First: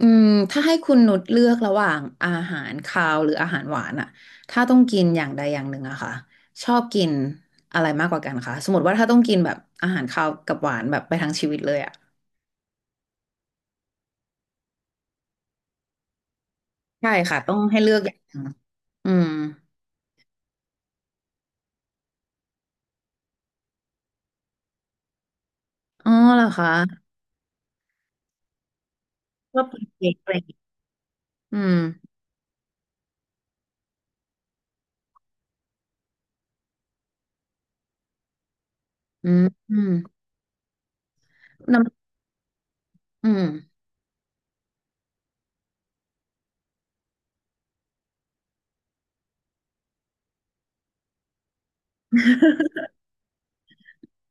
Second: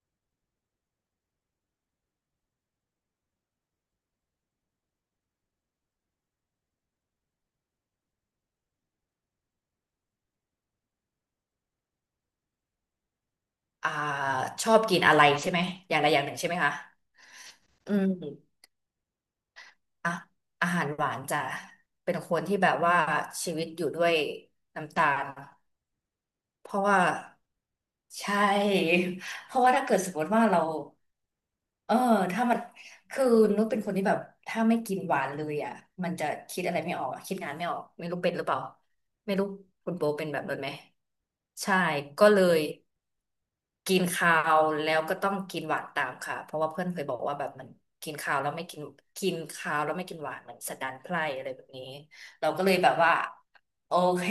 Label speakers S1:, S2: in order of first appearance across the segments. S1: อืมถ้าให้คุณนุชเลือกระหว่างอาหารคาวหรืออาหารหวานอะถ้าต้องกินอย่างใดอย่างหนึ่งอะค่ะชอบกินอะไรมากกว่ากันคะสมมติว่าถ้าต้องกินแบบอาหารคาวกับหวานแบบไปทั้งชีวิตเลยอะ
S2: อ่าชอบกินอะไรใช่ไหมอย่างใดอย่างหนึ่งใช่ไหมคะ
S1: ใช่ค่ะต้องให้เลื
S2: อื
S1: อกอย่าง
S2: ม
S1: อืม
S2: อ่ะอาหารหวานจะเป็นคนที่แบบว่าชีวิตอยู่ด้วยน้ำตาล
S1: อ๋อเหรอ
S2: เพราะว่า
S1: คะ
S2: ใช่ เพ
S1: ชอ
S2: ราะ
S1: บ
S2: ว่า
S1: กิ
S2: ถ้า
S1: น
S2: เกิด
S1: เค้
S2: ส
S1: ก
S2: มม
S1: อะไร
S2: ติ
S1: อ
S2: ว่า
S1: ย่างเงี้
S2: เรา
S1: อืม
S2: เออถ้ามันคือนุชเป็นคนที่แบบถ้าไม่กินหวานเลยอ่ะมันจะคิดอะไรไม่ออกอะคิดงานไม่ออกไม่รู้เป็นหรือเปล่า
S1: อื
S2: ไม่
S1: ม
S2: รู้
S1: อืม
S2: คุณโบเป็นแบบนั้นไหมใช่
S1: น้
S2: ก็เลย
S1: ำอืม
S2: กินคาวแล้วก็ต้องกินหวานตามค่ะเพราะว่าเพื่อนเคยบอกว่าแบบมันกินคาวแล้วไม่กินกินคาวแล้วไม่กินหวานมันสันดานไพร่อะไรแบบนี้เราก็เลยแบบว่าโอเค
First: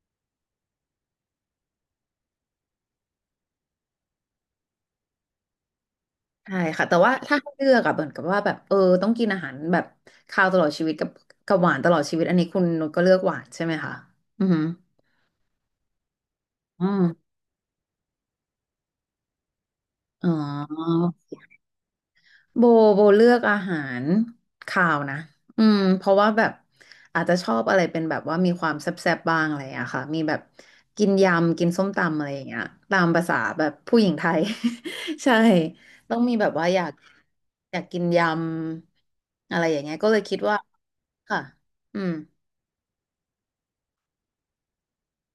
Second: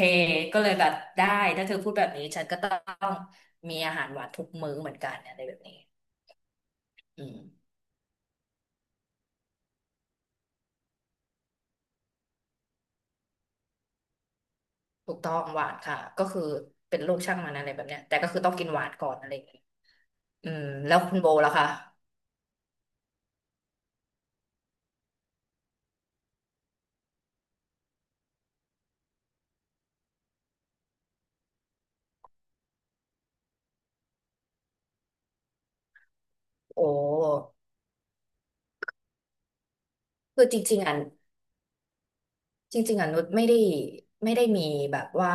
S2: ก็เลยแบบได้ถ้าเธอพูดแบบนี้ฉันก็ต้องมีอาหารหวานทุกมื้อเหมือนกันอะไรแบบนี้
S1: ใช่ค่ะแต่ว่า
S2: อื
S1: ถ้า
S2: ม
S1: ให้เลือกอะเหมือนกับว่าแบบต้องกินอาหารแบบคาวตลอดชีวิตกับหวานตลอดชีวิตอันนี้คุณนุชก็เลือกหวานใช่ไหมคะอืมอหือ
S2: ถูกต้องหวานค่ะก็คือ
S1: อื
S2: เป็นลูก
S1: ม
S2: ช่างมันอะไรแบบเนี้ยแต่ก็คือต้องกินหวานก่อนอะไรอย่างเงี้ย
S1: อ๋อ
S2: อืมแล้วคุณโบล่ะคะ
S1: โบโบเลือกอาหารคาวนะอืมเพราะว่าแบบอาจจะชอบอะไรเป็นแบบว่ามีความแซ่บๆบ้างอะไรอะค่ะมีแบบกินยำกินส้มตำอะไรอย่างเงี้ยตามภาษาแบบผู้หญิงไทย ใช่ต้องมีแบบว่าอ
S2: โอ้
S1: ยากอยากกินยำอะไรอย่างเงี้ยก็เลยคิด
S2: คือ
S1: ว่า
S2: จริงๆอ่ะ
S1: ค่ะอืม
S2: จริงๆอ่ะนุชไม่ได้ไม่ได้มีแบบว่า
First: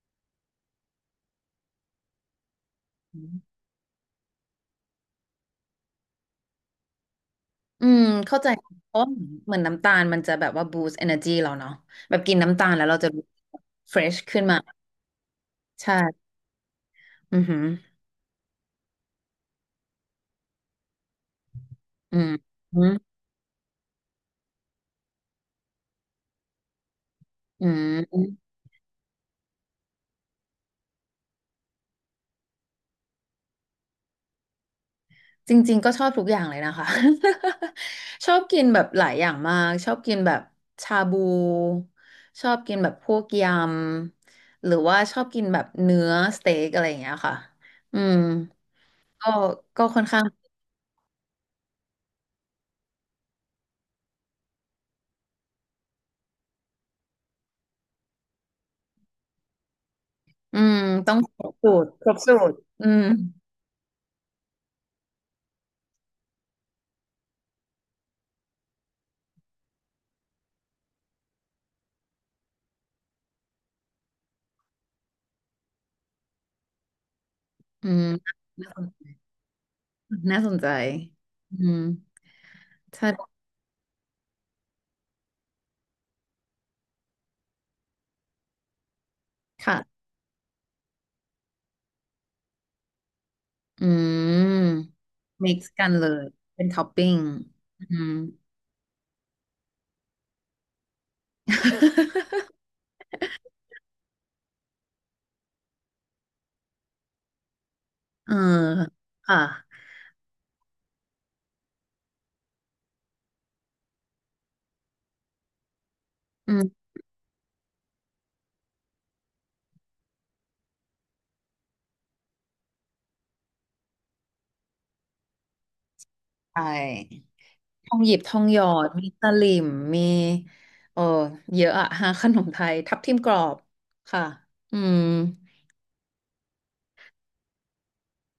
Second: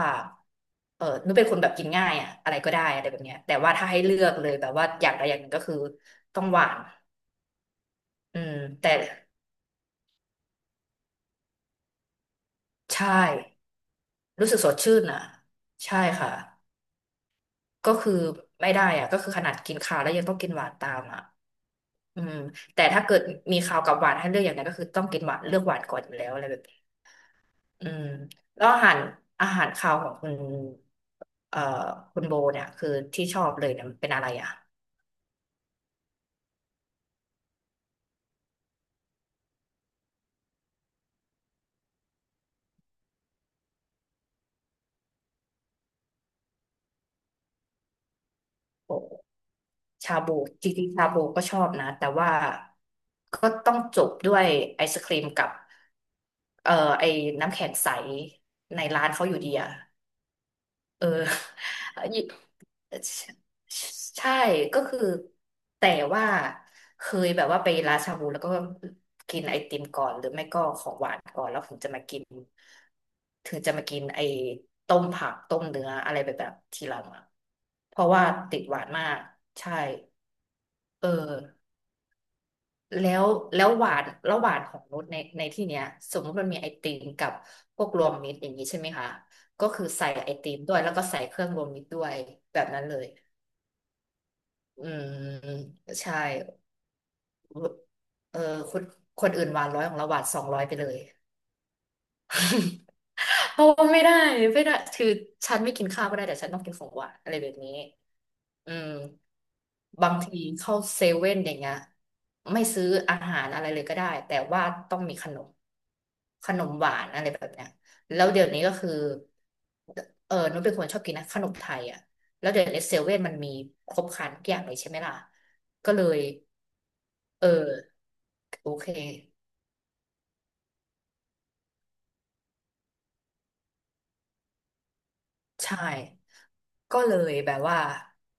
S2: นุชเป็นคนแบบกินง่ายอ่ะอะไรก็ได้อะไรแบบเนี้ยแต่ว่าถ้าให้เลือกเลยแบบว่าอย่างใดอย่างหนึ่งก็คือต้องหวาน
S1: อืมเข้า
S2: อื
S1: ใจ
S2: มแต่
S1: เพราะเหมือนน้ำตาลมันจะแบบว่า boost energy เราเนาะแบบกินน้ำตาลแล้วเราจะ
S2: ใช่
S1: fresh ขึ้น
S2: รู้
S1: มา
S2: สึกสดชื่นอ่ะ
S1: ใช่
S2: ใช่ค่ะ
S1: อือหือ
S2: ก็คือไม่ได้อ่ะก็คือขนาดกินข้าวแล้วยังต้องกินหวานตามอ่ะ
S1: อื
S2: อื
S1: ม
S2: ม
S1: อื
S2: แต่
S1: ม
S2: ถ้าเกิดมีข้าวกับหวานให้เลือกอย่างนั้นก็คือต้องกินหวานเลือกหวานก่อนอยู่แล้วอะไรแบบ
S1: อื
S2: อืม
S1: ม
S2: แล้วอาหารอาหารคาวของคุณเอ่อคุณโบเนี่ยคือที่ชอบเลยเนี่ยมันเป็นอะไรอ่ะ
S1: จริงๆก็ชอบทุกอย่างเลยนะคะ ชอบกินแบบหลายอย่างมากชอบกินแบบชาบูชอบกินแบบพวกยำหรือว่าชอบกินแบบเนื้อสเต็กอะไรอย่างเงี้ยค่ะอืม
S2: โอ้
S1: ก็ค่อน
S2: ชา
S1: ข้าง
S2: บูจริงๆชาบูก็ชอบนะแต่ว่าก็ต้องจบด้วยไอศครีมกับเอ่อไอ้น้ำแข็งใสในร้านเขาอยู่ดีอ่ะ
S1: อืม
S2: เออ
S1: ต้อง
S2: ยิ
S1: อืม
S2: ใช่ก็คือแต่ว่าเคยแบบว่าไปร้านชาบูแล้วก็กินไอติมก่อนหรือไม่ก็ของหวานก่อนแล้วถึงจะมากินถึงจะมากินไอต้มผักต้มเนื้ออะไรแบบแบบทีหลังอะ
S1: อื
S2: เพ
S1: ม
S2: ราะว่าติด
S1: น่า
S2: หวาน
S1: ส
S2: มา
S1: น
S2: กใช่
S1: น่าสนใจ
S2: เออ
S1: อืม
S2: แล้ว
S1: ใช่
S2: แล้วหวานแล้วหวานของรสในที่เนี้ยสมมติมันมีไอติมกับพวกรวมมิตรอย่างนี้ใช่ไหมคะก็คือ
S1: ค่ะ
S2: ใส่ไอติมด้วยแล้วก็ใส่เครื่องรวมมิตรด้วยแบบนั้นเลย
S1: อืม
S2: อืม
S1: mix กันเล
S2: ใช่
S1: ยเป็นท็อปปิ้งอืม
S2: เออคนคนอื่นหวานร้อยของเราหวาน200ไปเลย เพราะว่าไม่ได้ไม่ได้คือฉันไม่กินข้าวก็ได้แต่ฉันต้องกินของหวานอะไรแบบนี้
S1: เออ
S2: อืม
S1: ค่ะ
S2: บางทีเข้าเซเว่นอย่างเงี้ยไม่ซื้ออาหารอะไรเลยก็ได้แต่ว่าต้องมีขนมข
S1: อื
S2: นม
S1: ม
S2: หวานอะไรแบบเนี้ยแล้วเดี๋ยวนี้ก็คือนุชเป็นคนชอบกินนะขนมไทยอ่ะแล้วเดี๋ยวนี้เซเว่นมันมีครบครันทุกอย่างเลยใช่ไหมล่ะก็เลย
S1: ใช่
S2: เออ
S1: ทองหยิบทองหยอ
S2: โอเค
S1: ดมีตะหลิมมีเออเยอะอะ ฮะขนมไทยทับทิมกรอบค่ะอืม
S2: ใช่ ก็เลยแบบว่า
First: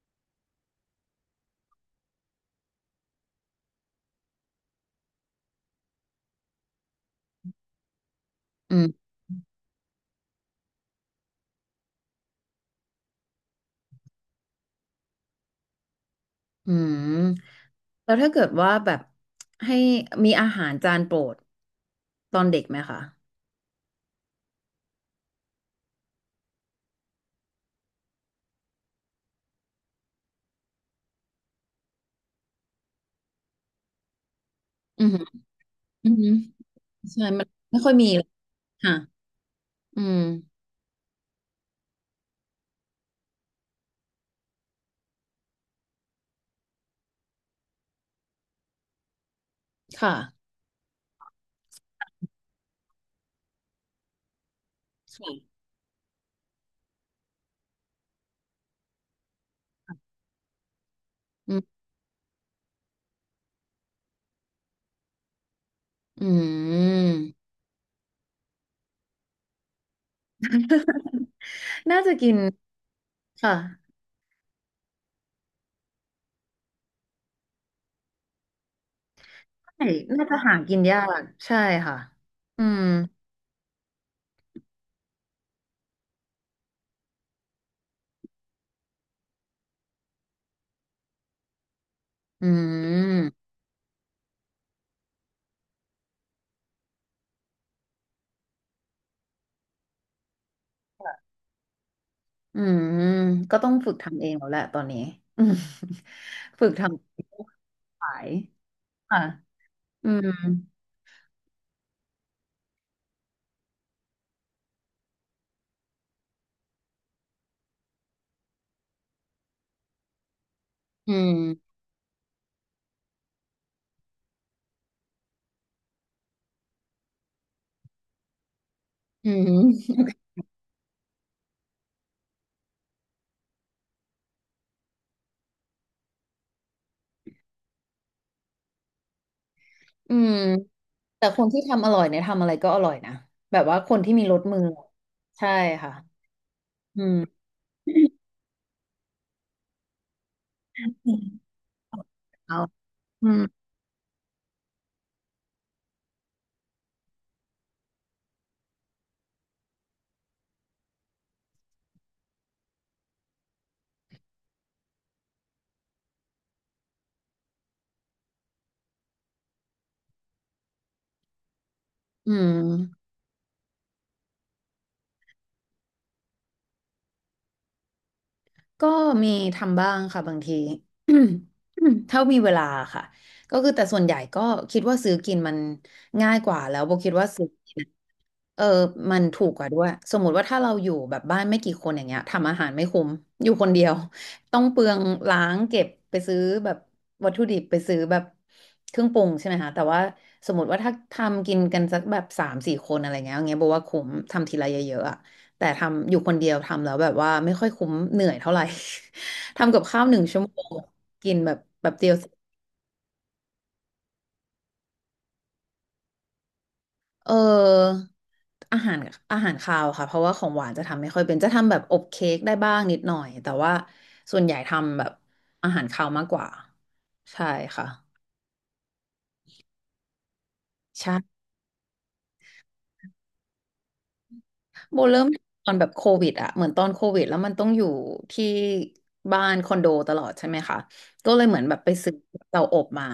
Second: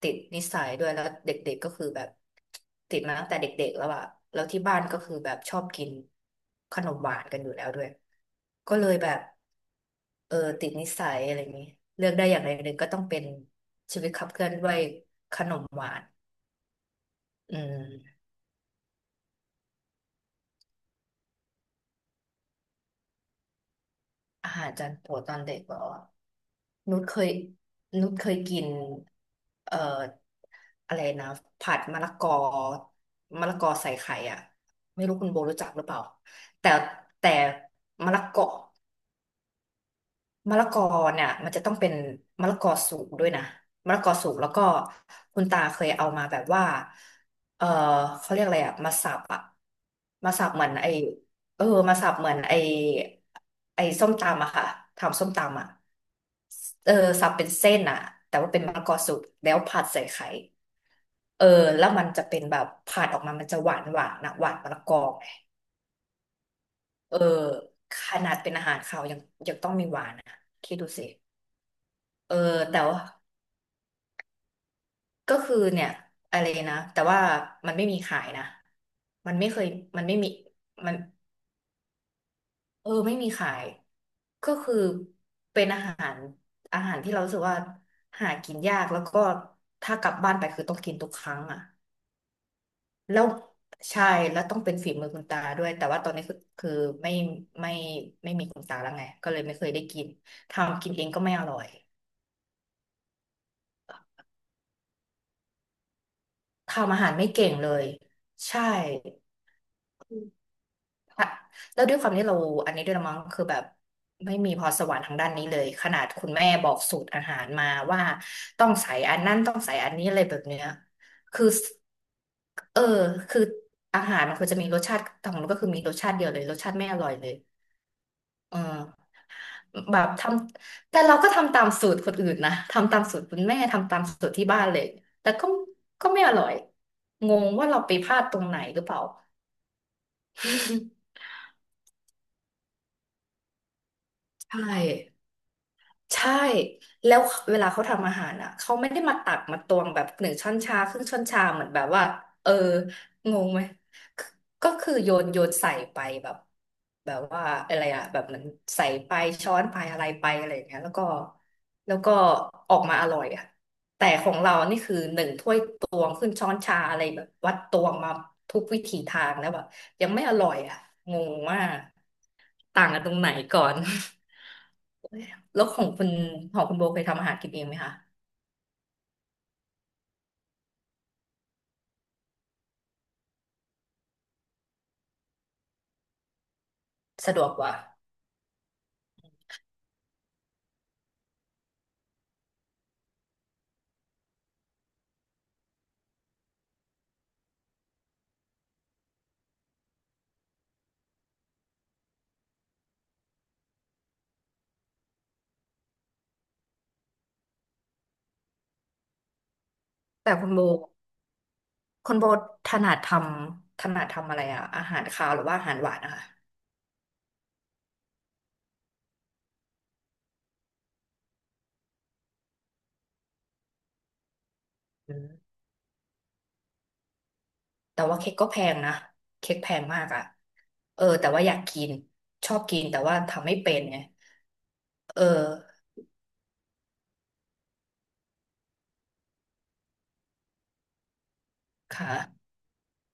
S2: ติดนิสัยด้วยแล้วเด็กๆก็คือแบบติดมาตั้งแต่เด็กๆแล้วอะแล้วที่บ้านก็คือแบบชอบกินขนมหวานกันอยู่แล้วด้วย
S1: อื
S2: ก็เลย
S1: ม
S2: แบบติดนิสัยอะไรอย่างนี้เลือกได้อย่างใดอย่างหนึ่งก็ต้องเป็นชีวิตขับเคลื่อนด้วยขนมหวาน
S1: อืม
S2: อื
S1: แล้ว
S2: ม
S1: ถ้าเกิดว่าแบบให้มีอาหารจานโปรดตอนเด็กไหมคะ
S2: อาหารจานโปรดตอนเด็กบอกหรอนุชเคยนุชเคยกินเอ่ออะไรนะผัดมะละกอมะละกอใส่ไข่อ่ะ
S1: อื
S2: ไม่
S1: มอ
S2: รู้
S1: หือ
S2: คุณโบรู้จักหรือเปล่า
S1: อืมอหือ
S2: แต่
S1: ใช่
S2: แต่
S1: มันไม่ค่อยมี
S2: มะละ
S1: เลย
S2: กอ
S1: ค่ะอืม
S2: มะละกอเนี่ยมันจะต้องเป็นมะละกอสุกด้วยนะมะละกอสุกแล้วก็คุณตาเคยเอามาแบบว่าเออเขาเรียกอะไรอะมาสับอะ
S1: ค่ะ
S2: มาสับเหมือนไอเออมาสับเหมือนไอไอส้มตำอะค่ะทำส้ม
S1: ค่ะ
S2: ตำอะเออสับเป็นเส้นอะแต่ว่าเป็นมะละกอสุกแล้วผัดใส่ไข่เออ
S1: อืม
S2: แล้วมันจะเป็นแบบผัดออกมามันจะหวานหวานนะหวานมะละกอไง
S1: อื
S2: เอ
S1: ม
S2: อขนาดเป็นอาหารคาวยังยังต้องมีหวานอะคิดดูสิ
S1: น่าจะกิ
S2: เอ
S1: น
S2: อแต่ว่า
S1: ค่ะ
S2: ก็คือเนี่ยอะไรนะแต่ว่ามันไม่มีขายนะมันไม่เคย
S1: ใช่
S2: มันไม่
S1: น่า
S2: มี
S1: จะหากิน
S2: มัน
S1: ยาก ใช่ค่ะอืม
S2: ไม่มีขายก็คือเป็นอาหารอาหารที่เรารู้สึกว่าหากินยากแล้วก็ถ้ากลับบ้านไปคือต้องกินทุกครั้งอ่ะ
S1: อื
S2: แล้ว
S1: ม
S2: ใช่แล้วต้องเป็นฝีมือคุณตาด้วยแต่ว่าตอนนี้คือคือไม่ไม่ไม่มีคุณตาแล้วไงก็เลยไม่เคยได้กินทำกินเองก็ไม่อร่อย
S1: อืมก็ต้องฝึกทำเองแล้วแหละตอนนี้ อืมฝึกท
S2: ทำอาหารไม่เก่งเลย
S1: ำขาย
S2: ใช่
S1: ค่ะอืม
S2: ค่ะแล้วด้วยความที่เราอันนี้ด้วยละมั้งคือแบบไม่มีพรสวรรค์ทางด้านนี้เลยขนาดคุณแม่บอกสูตรอาหารมาว่าต้องใส่อันนั้นต้องใส่อันนี้อะไรแบบเนี้ย
S1: อื
S2: คือ
S1: ม
S2: เออคืออาหารมันควรจะมีรสชาติของมันก็คือมีรสชาติเดียวเลยรสชาติไม่อร่อยเลยเออ
S1: อืม
S2: แบบทำแต่เราก็ทำตามสูตรคนอื่นนะทำตามสูตรคุณแม่ทำตามสูตรที่บ้านเลยแต่ก็ไม่อร่อยงงว่าเราไปพลาดตรงไหนหรือเปล่า
S1: อืม แต่คนที่ทำอร่อยเนี่ยทำอะไรก็อร่อยนะ แบบว่าคนที่มีรสมื
S2: ใช่
S1: อ ใช่ค่ะ
S2: ใช่
S1: อื
S2: แล้ว
S1: ม
S2: เวลาเขาทำอาหารอ่ะเขาไม่ได้มาตักมาตวงแบบหนึ่งช้อนชาครึ่งช้อนชาเหมือนแบบว่าเออ
S1: เอาอื
S2: ง
S1: ม
S2: งไหมคือก็คือโยนใส่ไปแบบแบบว่าอะไรอ่ะแบบเหมันใส่ไปช้อนไปอะไรไปอะไรอย่างเงี้ยแล้วก็แล้วก็ออกมาอร่อยอ่ะแต่ของเรานี่คือหนึ่งถ้วยตวงขึ้นช้อนชาอะไรแบบวัดตวงมาทุกวิถีทางแล้วแบบยังไม่อร่อยอ่ะงงว่า
S1: อืม
S2: กต่างกันตรงไหนก่อน แล้วของคุณของคุณโบเคยทำอาหารกินเองไหมคะ
S1: ก็มีทำบ้างค่ะบางที ถ้ามีเวลาค่ะก็คือแต่ส่วนใหญ่ก็คิดว่าซื้อกินมันง่ายกว่าแล้วโบคิดว่า
S2: สะด
S1: ซื้อ
S2: วกก
S1: กิ
S2: ว่า
S1: นเออมันถูกกว่าด้วยสมมุติว่าถ้าเราอยู่แบบบ้านไม่กี่คนอย่างเงี้ยทำอาหารไม่คุ้มอยู่คนเดียวต้องเปลืองล้างเก็บไปซื้อแบบวัตถุดิบไปซื้อแบบเครื่องปรุงใช่ไหมคะแต่ว่าสมมติว่าถ้าทำกินกันสักแบบสามสี่คนอะไรเงี้ยอย่างเงี้ยบอกว่าคุ้มทำทีละเยอะๆอะ แต่ทำอยู่คนเดียวทำแล้วแบบว่าไม่ค่อยคุ้มเหนื่อยเท่าไหร่ ทำกับข้าวหนึ่ง
S2: แต่
S1: ชั่ว
S2: คุณ
S1: โม
S2: โบ
S1: งกินแบบเดี
S2: คุ
S1: ยว
S2: ณ
S1: เส
S2: โบ
S1: ร็จ
S2: ถนัดทำอะไรอะอาหารคาวหรือว่าอาหารหวานนะคะ
S1: เอออาหารคาวค่ะเพราะว่าของหวานจะทำไม่ค่อยเป็นจะทำแบบอบเค้กได้บ้างนิดหน่อยแต่ว่าส่วนใหญ่ทำแบบ
S2: อืม
S1: อาหารคาวมากกว่าใช่ค่ะ
S2: แต่ว่าเค้กก็แพงนะเค้กแพงมากอะเออแต่
S1: ใช่
S2: ว่าอยากกินชอบกินแต่ว่าทำไม่เป็นไง
S1: โบเริ่
S2: เออ
S1: มตอนแบบโควิดอะเหมือนตอนโควิดแล้วมันต้องอยู่ที่บ้านคอนโดตลอดใช่ไหมคะก็เลยเหมือนแบบไป
S2: ค
S1: ซื้อ
S2: ่ะ
S1: เตาอบมา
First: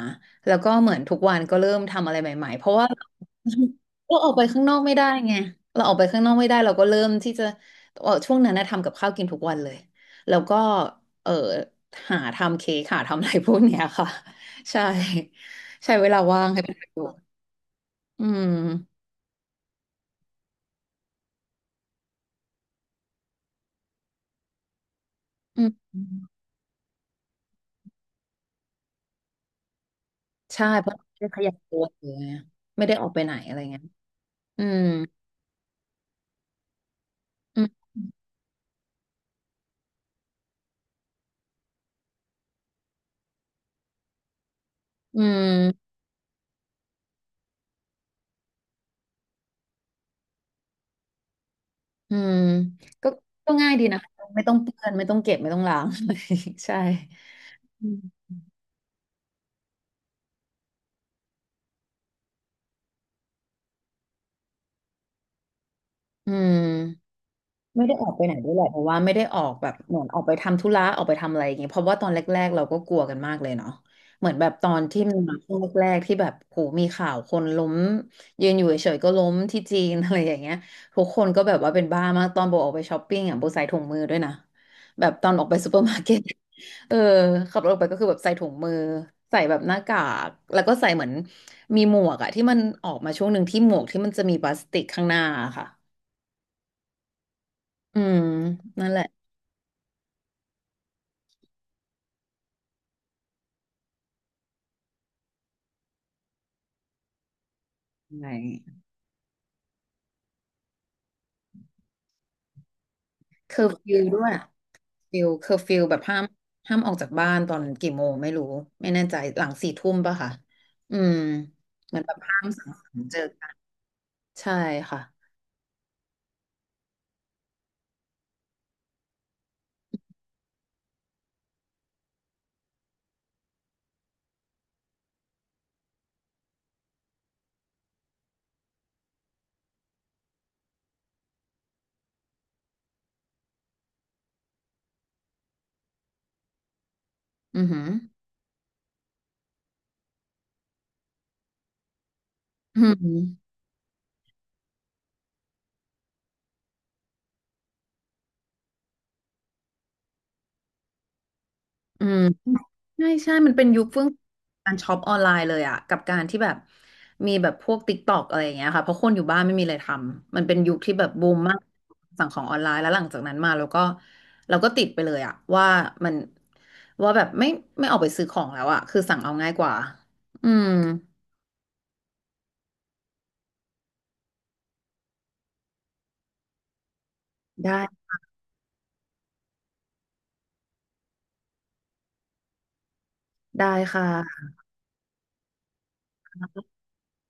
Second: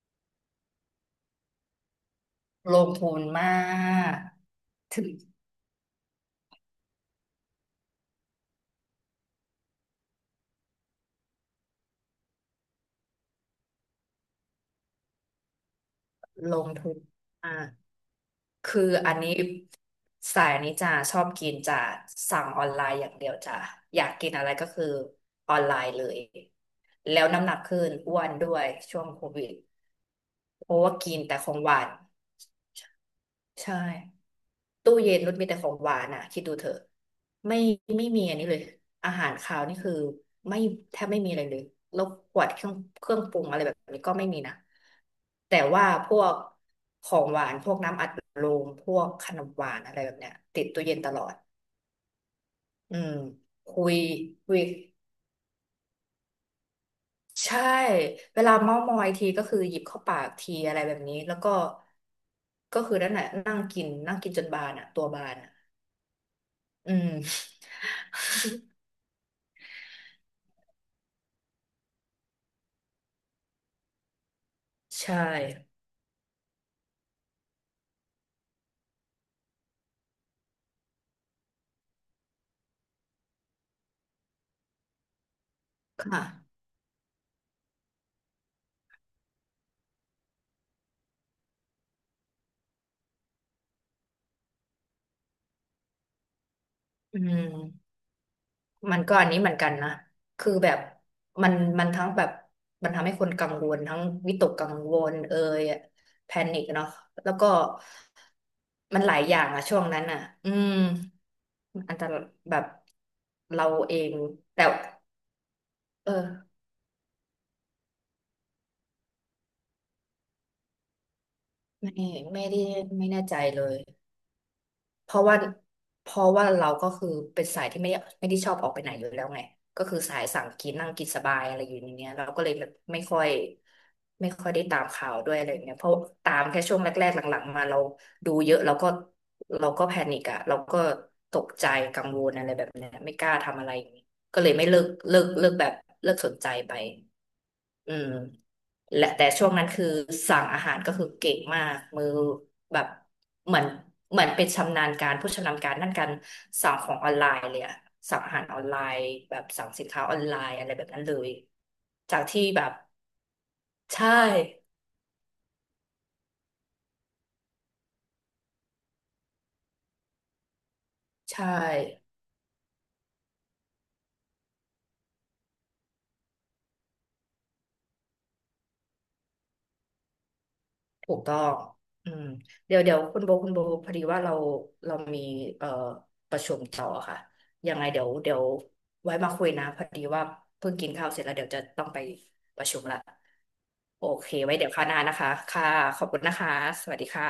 S1: แล้วก็เหมือนทุกวันก็เริ่มทำอะไรใหม่ๆเพราะ
S2: ล
S1: ว่า
S2: งทุนมา ก
S1: เราออกไปข้างนอกไม่
S2: ถึ
S1: ได้
S2: ง
S1: ไงเราออกไปข้างนอกไม่ได้เราก็เริ่มที่จะเออช่วงนั้นนะทำกับข้าวกินทุกวันเลยแล้วก็เออหาทำเค้กหาทำอะไรพวกเนี้ยค่ะใช่ใช้เวลาว่าง
S2: ล
S1: ให้
S2: ง
S1: เป็นประ
S2: ทุ
S1: โย
S2: น
S1: ชน์
S2: มาก
S1: อืม
S2: คืออันนี้สายนี้จะชอบกินจะสั่งออนไลน์อย่างเดียวจ้ะอยากกินอะไรก็คือออ
S1: อื
S2: นไลน์เลย
S1: ม
S2: แล้วน้ำหนักขึ้นอ้วนด้วยช่วงโควิด
S1: ใช่
S2: เพราะ
S1: เพ
S2: ว่า
S1: ราะ
S2: กิ
S1: ไม่
S2: น
S1: ได้
S2: แต่
S1: ข
S2: ข
S1: ยั
S2: อ
S1: บ
S2: งห
S1: ตั
S2: วา
S1: ว
S2: น
S1: หรือยู่ไงไม่ได้ออกไปไหนอะไร
S2: ใช่
S1: เงี้ยอืม
S2: ตู้เย็นนุชมีแต่ของหวานอ่ะคิดดูเถอะไม่
S1: อืม
S2: ไม่มีอันนี้เลยอาหารคาวนี่คือไม่แทบไม่มีอะไรเลยแล้วขวดเครื่องปรุงอะไรแบบนี้ก็ไม่มีนะ
S1: อื
S2: แต่ว่า
S1: ม
S2: พวกของหวานพวกน้ำอัดลมพวกขนมหวานอะไรแบบเนี้ยติดตู้เย็นตลอด
S1: อืม
S2: อื
S1: ก็
S2: ม
S1: ง่าย
S2: คุ
S1: ดี
S2: ย
S1: นะคะไม่ต้
S2: คุ
S1: อง
S2: ย
S1: เปื้อนไม่ต้องเก็บไม่ต้องล้าง ใช่
S2: ใช่
S1: อืม
S2: เวลาเม้าท์มอยทีก็คือหยิบเข้าปากทีอะไรแบบนี้แล้วก็ก็คือนั่นแหละนั่งกินจนบานอ่ะตัวบานอ่ะ
S1: อืม
S2: อืม
S1: ไม่ได้ออกไปไหนด้วยแหละเพราะว่าไม่ได้ออกแบบเหมือนออกไปทำธุระออกไปทำอะไรอย่างเงี้ยเพราะว่าตอนแรกๆเราก็กลัวกันมากเลยเนาะเหมือนแบบตอนที่มั
S2: ใช่
S1: นมาช่วงแรกๆที่แบบโหมีข่าวคนล้มยืนอยู่เฉยๆก็ล้มที่จีน อะไรอย่างเงี้ยทุกคนก็แบบว่าเป็นบ้ามากตอนโบออกไปช้อปปิ้งอ่ะโบใส่ถุงมือด้วยนะแบบตอนออกไปซูเปอร์มาร์เก็ต
S2: ค่ะ
S1: เออขับรถออกไปก็คือแบบใส่ถุงมือใส่แบบหน้ากากแล้วก็ใส่เหมือนมีหมวกอะที่มันออกมาช่วงหนึ่งที่หมวกที่มันจะมีพลาสติกข้างหน้าอะค่ะ
S2: อืม
S1: อืมนั่นแห
S2: มัน
S1: ละ
S2: ก็อันนี้เหมือนกันนะคือแบบมันทั้งแบบมันทำให้คนกังวลทั้งวิตกกังวลเอ่ยแพนิคเนาะแล้วก็
S1: ใช่
S2: มันหลายอย่างอะช่วงนั้นอะอืมอันตรายแบบ
S1: เคอ
S2: เรา
S1: ร์ฟิ
S2: เอ
S1: ว
S2: ง
S1: ด้วยอะ
S2: แต่
S1: เคอร์ฟิวแบบ
S2: เออ
S1: ห้ามออกจากบ้านตอนกี่โมงไม่รู้ไม่แน่ใจหลังสี่ทุ่มป่ะค่ะอืมเห
S2: ไม่
S1: มือนแบบห้า
S2: ไม่
S1: ม
S2: ได้
S1: สังสรรค์
S2: ไม่
S1: เจอ
S2: แน่ใจ
S1: กัน
S2: เลย
S1: ใช่ค่ะ
S2: เพราะว่าเราก็คือเป็นสายที่ไม่ได้ชอบออกไปไหนอยู่แล้วไงก็คือสายสั่งกินนั่งกินสบายอะไรอยู่ในเนี้ยเราก็เลยแบบไม่ค่อยได้ตามข่าวด้วยอะไรเงี้ยเพราะตามแค่ช่วงแรกๆหลังๆมาเราดูเยอะเราก็แพนิกอะเราก็ตกใจกังวลอะไรแบบเนี้ยไม่กล้าทำอะไรอย่างงี้ก็เลยไม่เลิกแบบเลิกสนใจไป
S1: อือหือ
S2: เออและแต่ช่วงนั้นคือสั่งอาหารก็คือเก่งมากมือแบ
S1: อื
S2: บ
S1: ม
S2: เหมือนเป็นชำนาญการผู้ชำนาญการด้านการสั่งของออนไลน์เลยอะสั่งอาหารออนไลน์แบบสั่งสินค้าออนไลน์อะไรแบบนั้นเลย
S1: อื
S2: จา
S1: ม
S2: กที่แบบ
S1: ใช่ใช่มันเป็นยุคเฟื่อง
S2: ใช่
S1: การช็อปออนไลน์เลยอะกับการที่แบบมีแบบพวกติ๊กตอกอะไรอย่างเงี้ยค่ะเพราะคนอยู่บ้านไม่มีอะไรทำมันเป็นยุคที่แบบบูม
S2: ใช่
S1: มากสั่งของออนไลน์แล้วหลังจากนั้นมาเราก็ติดไปเลยอะว่ามันว่าแบบไม่ออกไปซื้อของแล้วอะคือสั่งเอาง่ายกว่าอืม
S2: ถูกต้องอืมเดี๋ยวคุณโบพอดีว่าเราเรามีเอ่อประชุมต่อค่ะ
S1: ได้
S2: ยังไงเดี๋ยวไว้มาคุยนะพอดีว่าเพิ่งกินข้าวเสร็จแล้วเดี๋ยวจะต้องไปประชุมละ
S1: ได้
S2: โอเค
S1: ค่ะ
S2: ไว้เดี๋ยวคราวหน้านะคะค่ะขอบคุณนะคะ สวัสดีค่ะ